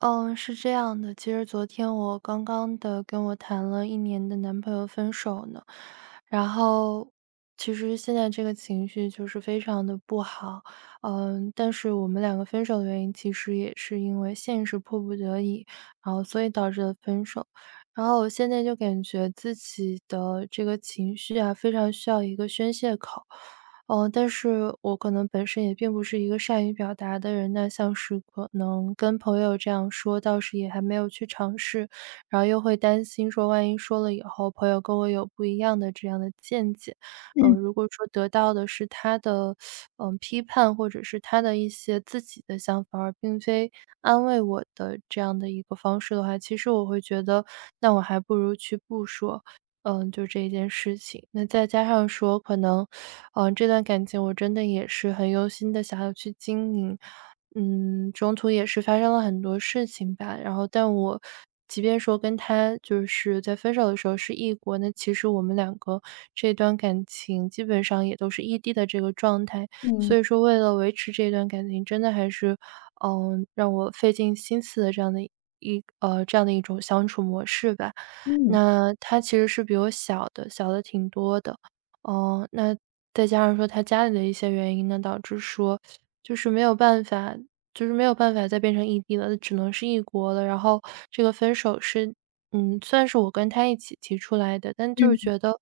嗯，是这样的，其实昨天我刚刚的跟我谈了一年的男朋友分手呢，然后其实现在这个情绪就是非常的不好。但是我们两个分手的原因其实也是因为现实迫不得已，然后所以导致的分手。然后我现在就感觉自己的这个情绪啊，非常需要一个宣泄口。但是我可能本身也并不是一个善于表达的人，那像是可能跟朋友这样说，倒是也还没有去尝试，然后又会担心说，万一说了以后，朋友跟我有不一样的这样的见解。嗯如果说得到的是他的，批判或者是他的一些自己的想法，而并非安慰我的这样的一个方式的话，其实我会觉得，那我还不如去不说。就这一件事情。那再加上说可能，这段感情我真的也是很用心的想要去经营。中途也是发生了很多事情吧。然后但我即便说跟他就是在分手的时候是异国，那其实我们两个这段感情基本上也都是异地的这个状态。嗯所以说为了维持这段感情，真的还是，让我费尽心思的这样的这样的一种相处模式吧。嗯那他其实是比我小的，小的挺多的。哦，那再加上说他家里的一些原因呢，导致说就是没有办法，就是没有办法再变成异地了，只能是异国了。然后这个分手是，算是我跟他一起提出来的，但就是嗯，觉得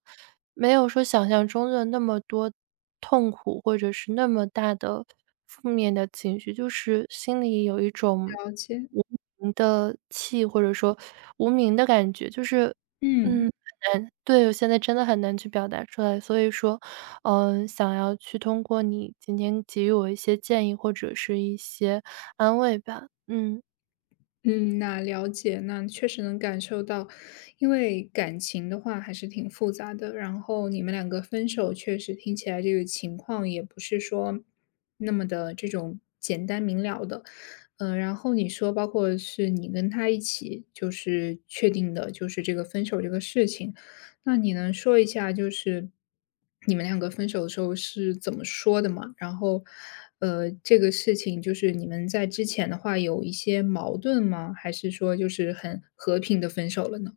没有说想象中的那么多痛苦，或者是那么大的负面的情绪，就是心里有一种了解，无名的气，或者说无名的感觉，就是，嗯嗯，嗯。很难。对，我现在真的很难去表达出来。所以说，想要去通过你今天给予我一些建议，或者是一些安慰吧，嗯。了解，那确实能感受到，因为感情的话还是挺复杂的。然后你们两个分手，确实听起来这个情况也不是说那么的这种简单明了的。嗯，然后你说，包括是你跟他一起就是确定的，就是这个分手这个事情。那你能说一下，就是你们两个分手的时候是怎么说的吗？然后，这个事情就是你们在之前的话有一些矛盾吗？还是说就是很和平的分手了呢？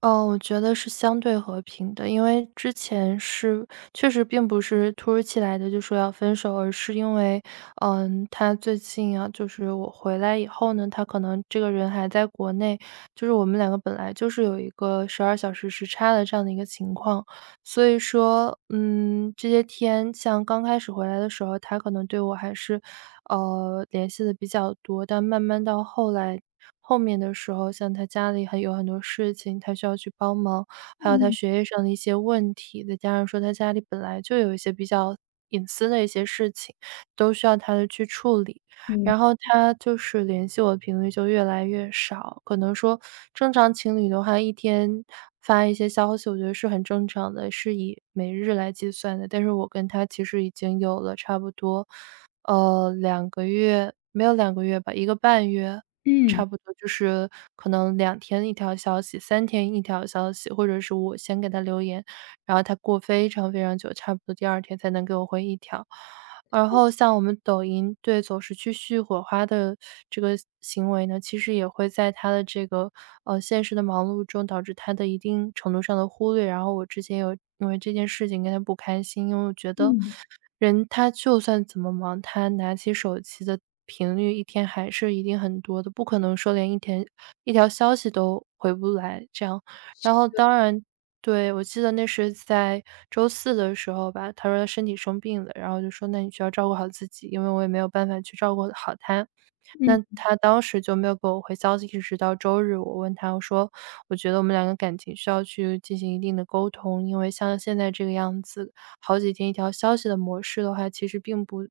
哦，我觉得是相对和平的，因为之前是确实并不是突如其来的就说要分手，而是因为，他最近啊，就是我回来以后呢，他可能这个人还在国内，就是我们两个本来就是有一个12小时时差的这样的一个情况。所以说，这些天像刚开始回来的时候，他可能对我还是联系的比较多。但慢慢到后来后面的时候，像他家里还有很多事情，他需要去帮忙，还有他嗯学业上的一些问题，再加上说他家里本来就有一些比较隐私的一些事情，都需要他的去处理。嗯然后他就是联系我的频率就越来越少，可能说正常情侣的话，一天发一些消息，我觉得是很正常的，是以每日来计算的。但是我跟他其实已经有了差不多两个月，没有两个月吧，1个半月，嗯差不多就是可能2天一条消息，3天一条消息，或者是我先给他留言，然后他过非常非常久，差不多第2天才能给我回一条。然后像我们抖音，对，总是去续火花的这个行为呢，其实也会在他的这个，现实的忙碌中导致他的一定程度上的忽略。然后我之前有因为这件事情跟他不开心，因为我觉得嗯人他就算怎么忙，他拿起手机的频率一天还是一定很多的，不可能说连一天一条消息都回不来这样。然后当然，对，我记得那是在周四的时候吧，他说他身体生病了，然后就说那你需要照顾好自己，因为我也没有办法去照顾好他。嗯那他当时就没有给我回消息，一直到周日，我问他，我说："我觉得我们两个感情需要去进行一定的沟通，因为像现在这个样子，好几天一条消息的模式的话，其实并不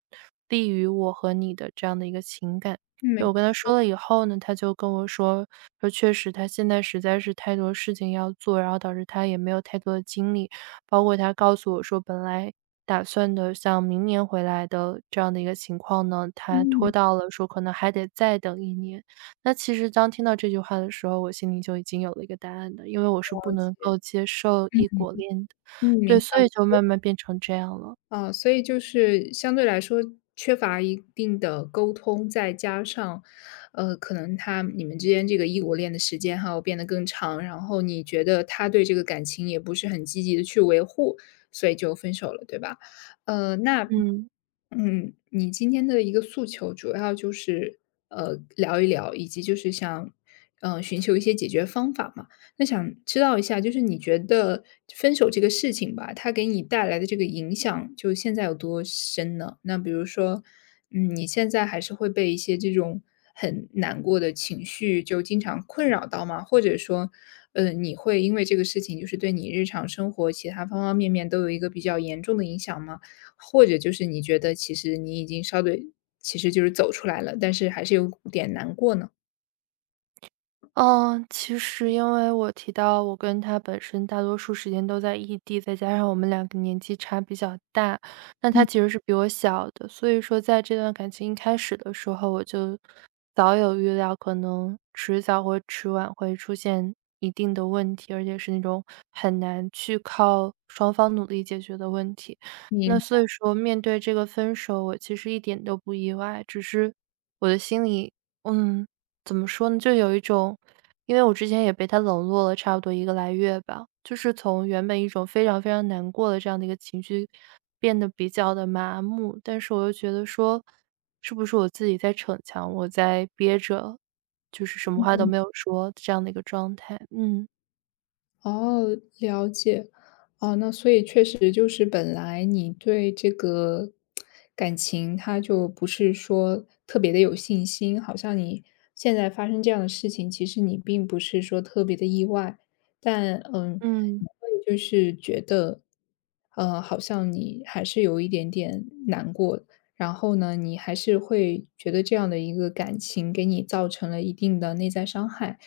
利于我和你的这样的一个情感。"嗯，没就我跟他说了以后呢，他就跟我说，说确实他现在实在是太多事情要做，然后导致他也没有太多的精力。包括他告诉我说，本来打算的像明年回来的这样的一个情况呢，他拖嗯，到了说可能还得再等一年。那其实当听到这句话的时候，我心里就已经有了一个答案的，因为我是不了能解，够接受异国恋的。嗯，明对，所以就白。慢慢变成这样了，哦，所以就是相对来说缺乏一定的沟通，再加上，可能你们之间这个异国恋的时间还要变得更长，然后你觉得他对这个感情也不是很积极的去维护，所以就分手了，对吧？呃，那，嗯。嗯，你今天的一个诉求主要就是聊一聊，以及就是想，嗯、寻求一些解决方法嘛。那想知道一下，就是你觉得分手这个事情吧，它给你带来的这个影响，就现在有多深呢？那比如说，嗯，你现在还是会被一些这种很难过的情绪就经常困扰到吗？或者说，你会因为这个事情，就是对你日常生活其他方方面面都有一个比较严重的影响吗？或者就是你觉得其实你已经其实就是走出来了，但是还是有点难过呢？嗯，其实因为我提到我跟他本身大多数时间都在异地，再加上我们两个年纪差比较大，那他其实是比我小的。所以说在这段感情一开始的时候，我就早有预料，可能迟早或迟晚会出现一定的问题，而且是那种很难去靠双方努力解决的问题。你那所以说，面对这个分手，我其实一点都不意外，只是我的心里，嗯，怎么说呢，就有一种，因为我之前也被他冷落了差不多一个来月吧，就是从原本一种非常非常难过的这样的一个情绪，变得比较的麻木。但是我又觉得说，是不是我自己在逞强，我在憋着，就是什么话都没有说这样的一个状态。嗯。哦，了解。哦，那所以确实就是本来你对这个感情，他就不是说特别的有信心，好像你现在发生这样的事情，其实你并不是说特别的意外，但，嗯，嗯。你会就是觉得，好像你还是有一点点难过，然后呢，你还是会觉得这样的一个感情给你造成了一定的内在伤害。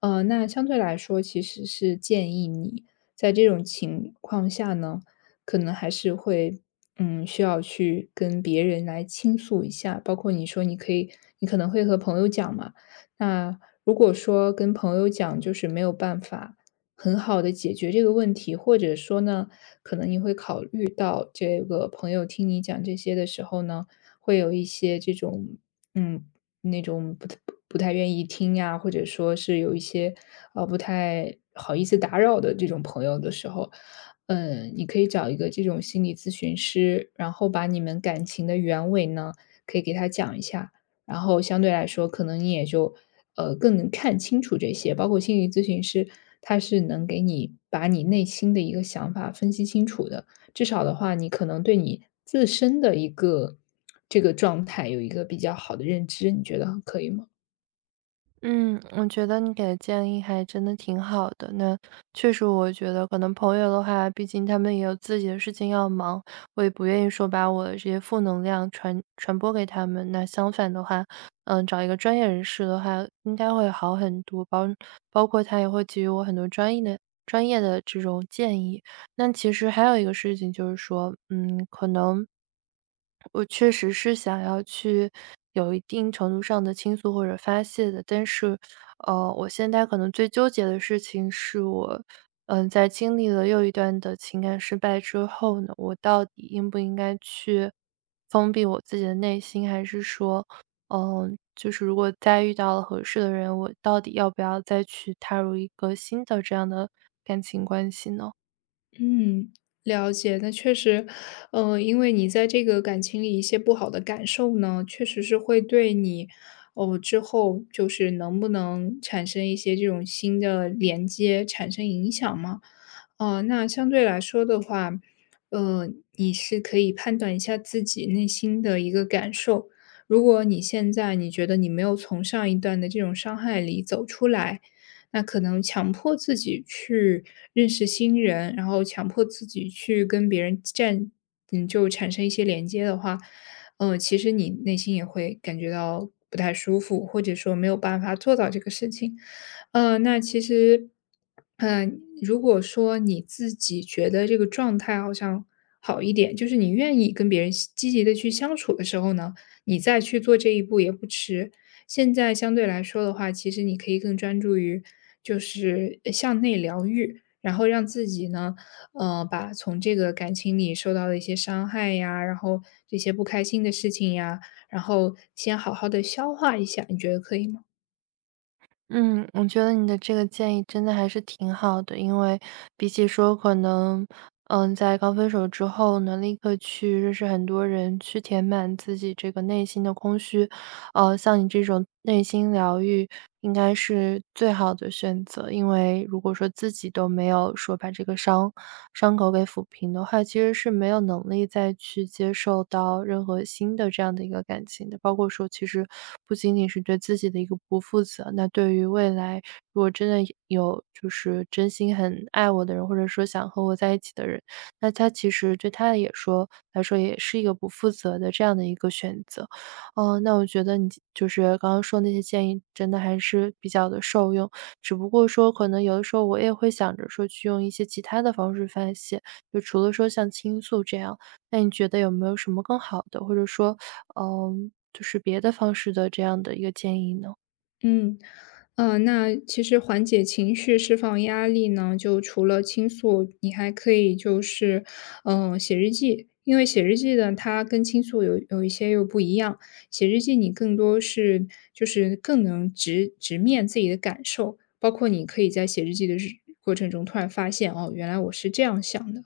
那相对来说，其实是建议你在这种情况下呢，可能还是会，嗯，需要去跟别人来倾诉一下。包括你说你可以，你可能会和朋友讲嘛。那如果说跟朋友讲，就是没有办法很好的解决这个问题，或者说呢，可能你会考虑到这个朋友听你讲这些的时候呢，会有一些这种，嗯，那种不太愿意听呀，或者说是有一些，不太好意思打扰的这种朋友的时候，嗯，你可以找一个这种心理咨询师，然后把你们感情的原委呢，可以给他讲一下，然后相对来说，可能你也就，更能看清楚这些。包括心理咨询师，他是能给你把你内心的一个想法分析清楚的，至少的话，你可能对你自身的一个这个状态有一个比较好的认知，你觉得可以吗？嗯，我觉得你给的建议还真的挺好的。那确实，我觉得可能朋友的话，毕竟他们也有自己的事情要忙，我也不愿意说把我的这些负能量传播给他们。那相反的话，找一个专业人士的话，应该会好很多，包括他也会给予我很多专业的这种建议。那其实还有一个事情就是说，可能我确实是想要去有一定程度上的倾诉或者发泄的。但是，我现在可能最纠结的事情是我，在经历了又一段的情感失败之后呢，我到底应不应该去封闭我自己的内心。还是说，就是如果再遇到了合适的人，我到底要不要再去踏入一个新的这样的感情关系呢？嗯，了解。那确实，因为你在这个感情里一些不好的感受呢，确实是会对你，哦，之后就是能不能产生一些这种新的连接产生影响吗？那相对来说的话，你是可以判断一下自己内心的一个感受。如果你现在你觉得你没有从上一段的这种伤害里走出来，那可能强迫自己去认识新人，然后强迫自己去跟别人嗯，就产生一些连接的话，其实你内心也会感觉到不太舒服，或者说没有办法做到这个事情。嗯，那其实，嗯，如果说你自己觉得这个状态好像好一点，就是你愿意跟别人积极的去相处的时候呢，你再去做这一步也不迟。现在相对来说的话，其实你可以更专注于就是向内疗愈，然后让自己呢，把从这个感情里受到的一些伤害呀，然后这些不开心的事情呀，然后先好好的消化一下，你觉得可以吗？嗯，我觉得你的这个建议真的还是挺好的。因为比起说可能，在刚分手之后呢，立刻去认识很多人，去填满自己这个内心的空虚。像你这种内心疗愈应该是最好的选择。因为如果说自己都没有说把这个伤口给抚平的话，其实是没有能力再去接受到任何新的这样的一个感情的。包括说其实不仅仅是对自己的一个不负责，那对于未来如果真的有就是真心很爱我的人，或者说想和我在一起的人，那他其实对他也说来说也是一个不负责的这样的一个选择。哦，那我觉得你就是刚刚说那些建议真的还是比较的受用。只不过说可能有的时候我也会想着说去用一些其他的方式发泄，就除了说像倾诉这样，那你觉得有没有什么更好的，或者说，就是别的方式的这样的一个建议呢？嗯，那其实缓解情绪、释放压力呢，就除了倾诉，你还可以就是，嗯、写日记。因为写日记呢，它跟倾诉有一些又不一样。写日记你更多是就是更能直面自己的感受，包括你可以在写日记的过程中突然发现，哦，原来我是这样想的。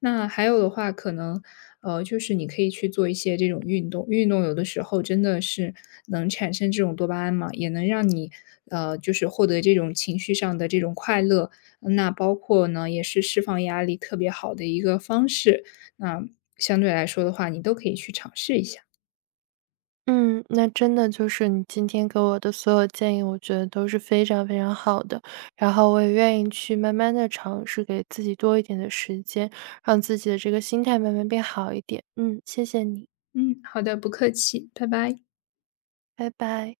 那还有的话，可能，就是你可以去做一些这种运动，运动有的时候真的是能产生这种多巴胺嘛，也能让你，就是获得这种情绪上的这种快乐。嗯那包括呢，也是释放压力特别好的一个方式。那相对来说的话，你都可以去尝试一下。嗯，那真的就是你今天给我的所有建议，我觉得都是非常非常好的。然后我也愿意去慢慢的尝试，给自己多一点的时间，让自己的这个心态慢慢变好一点。嗯，谢谢你，嗯，好的，不客气，拜拜。拜拜。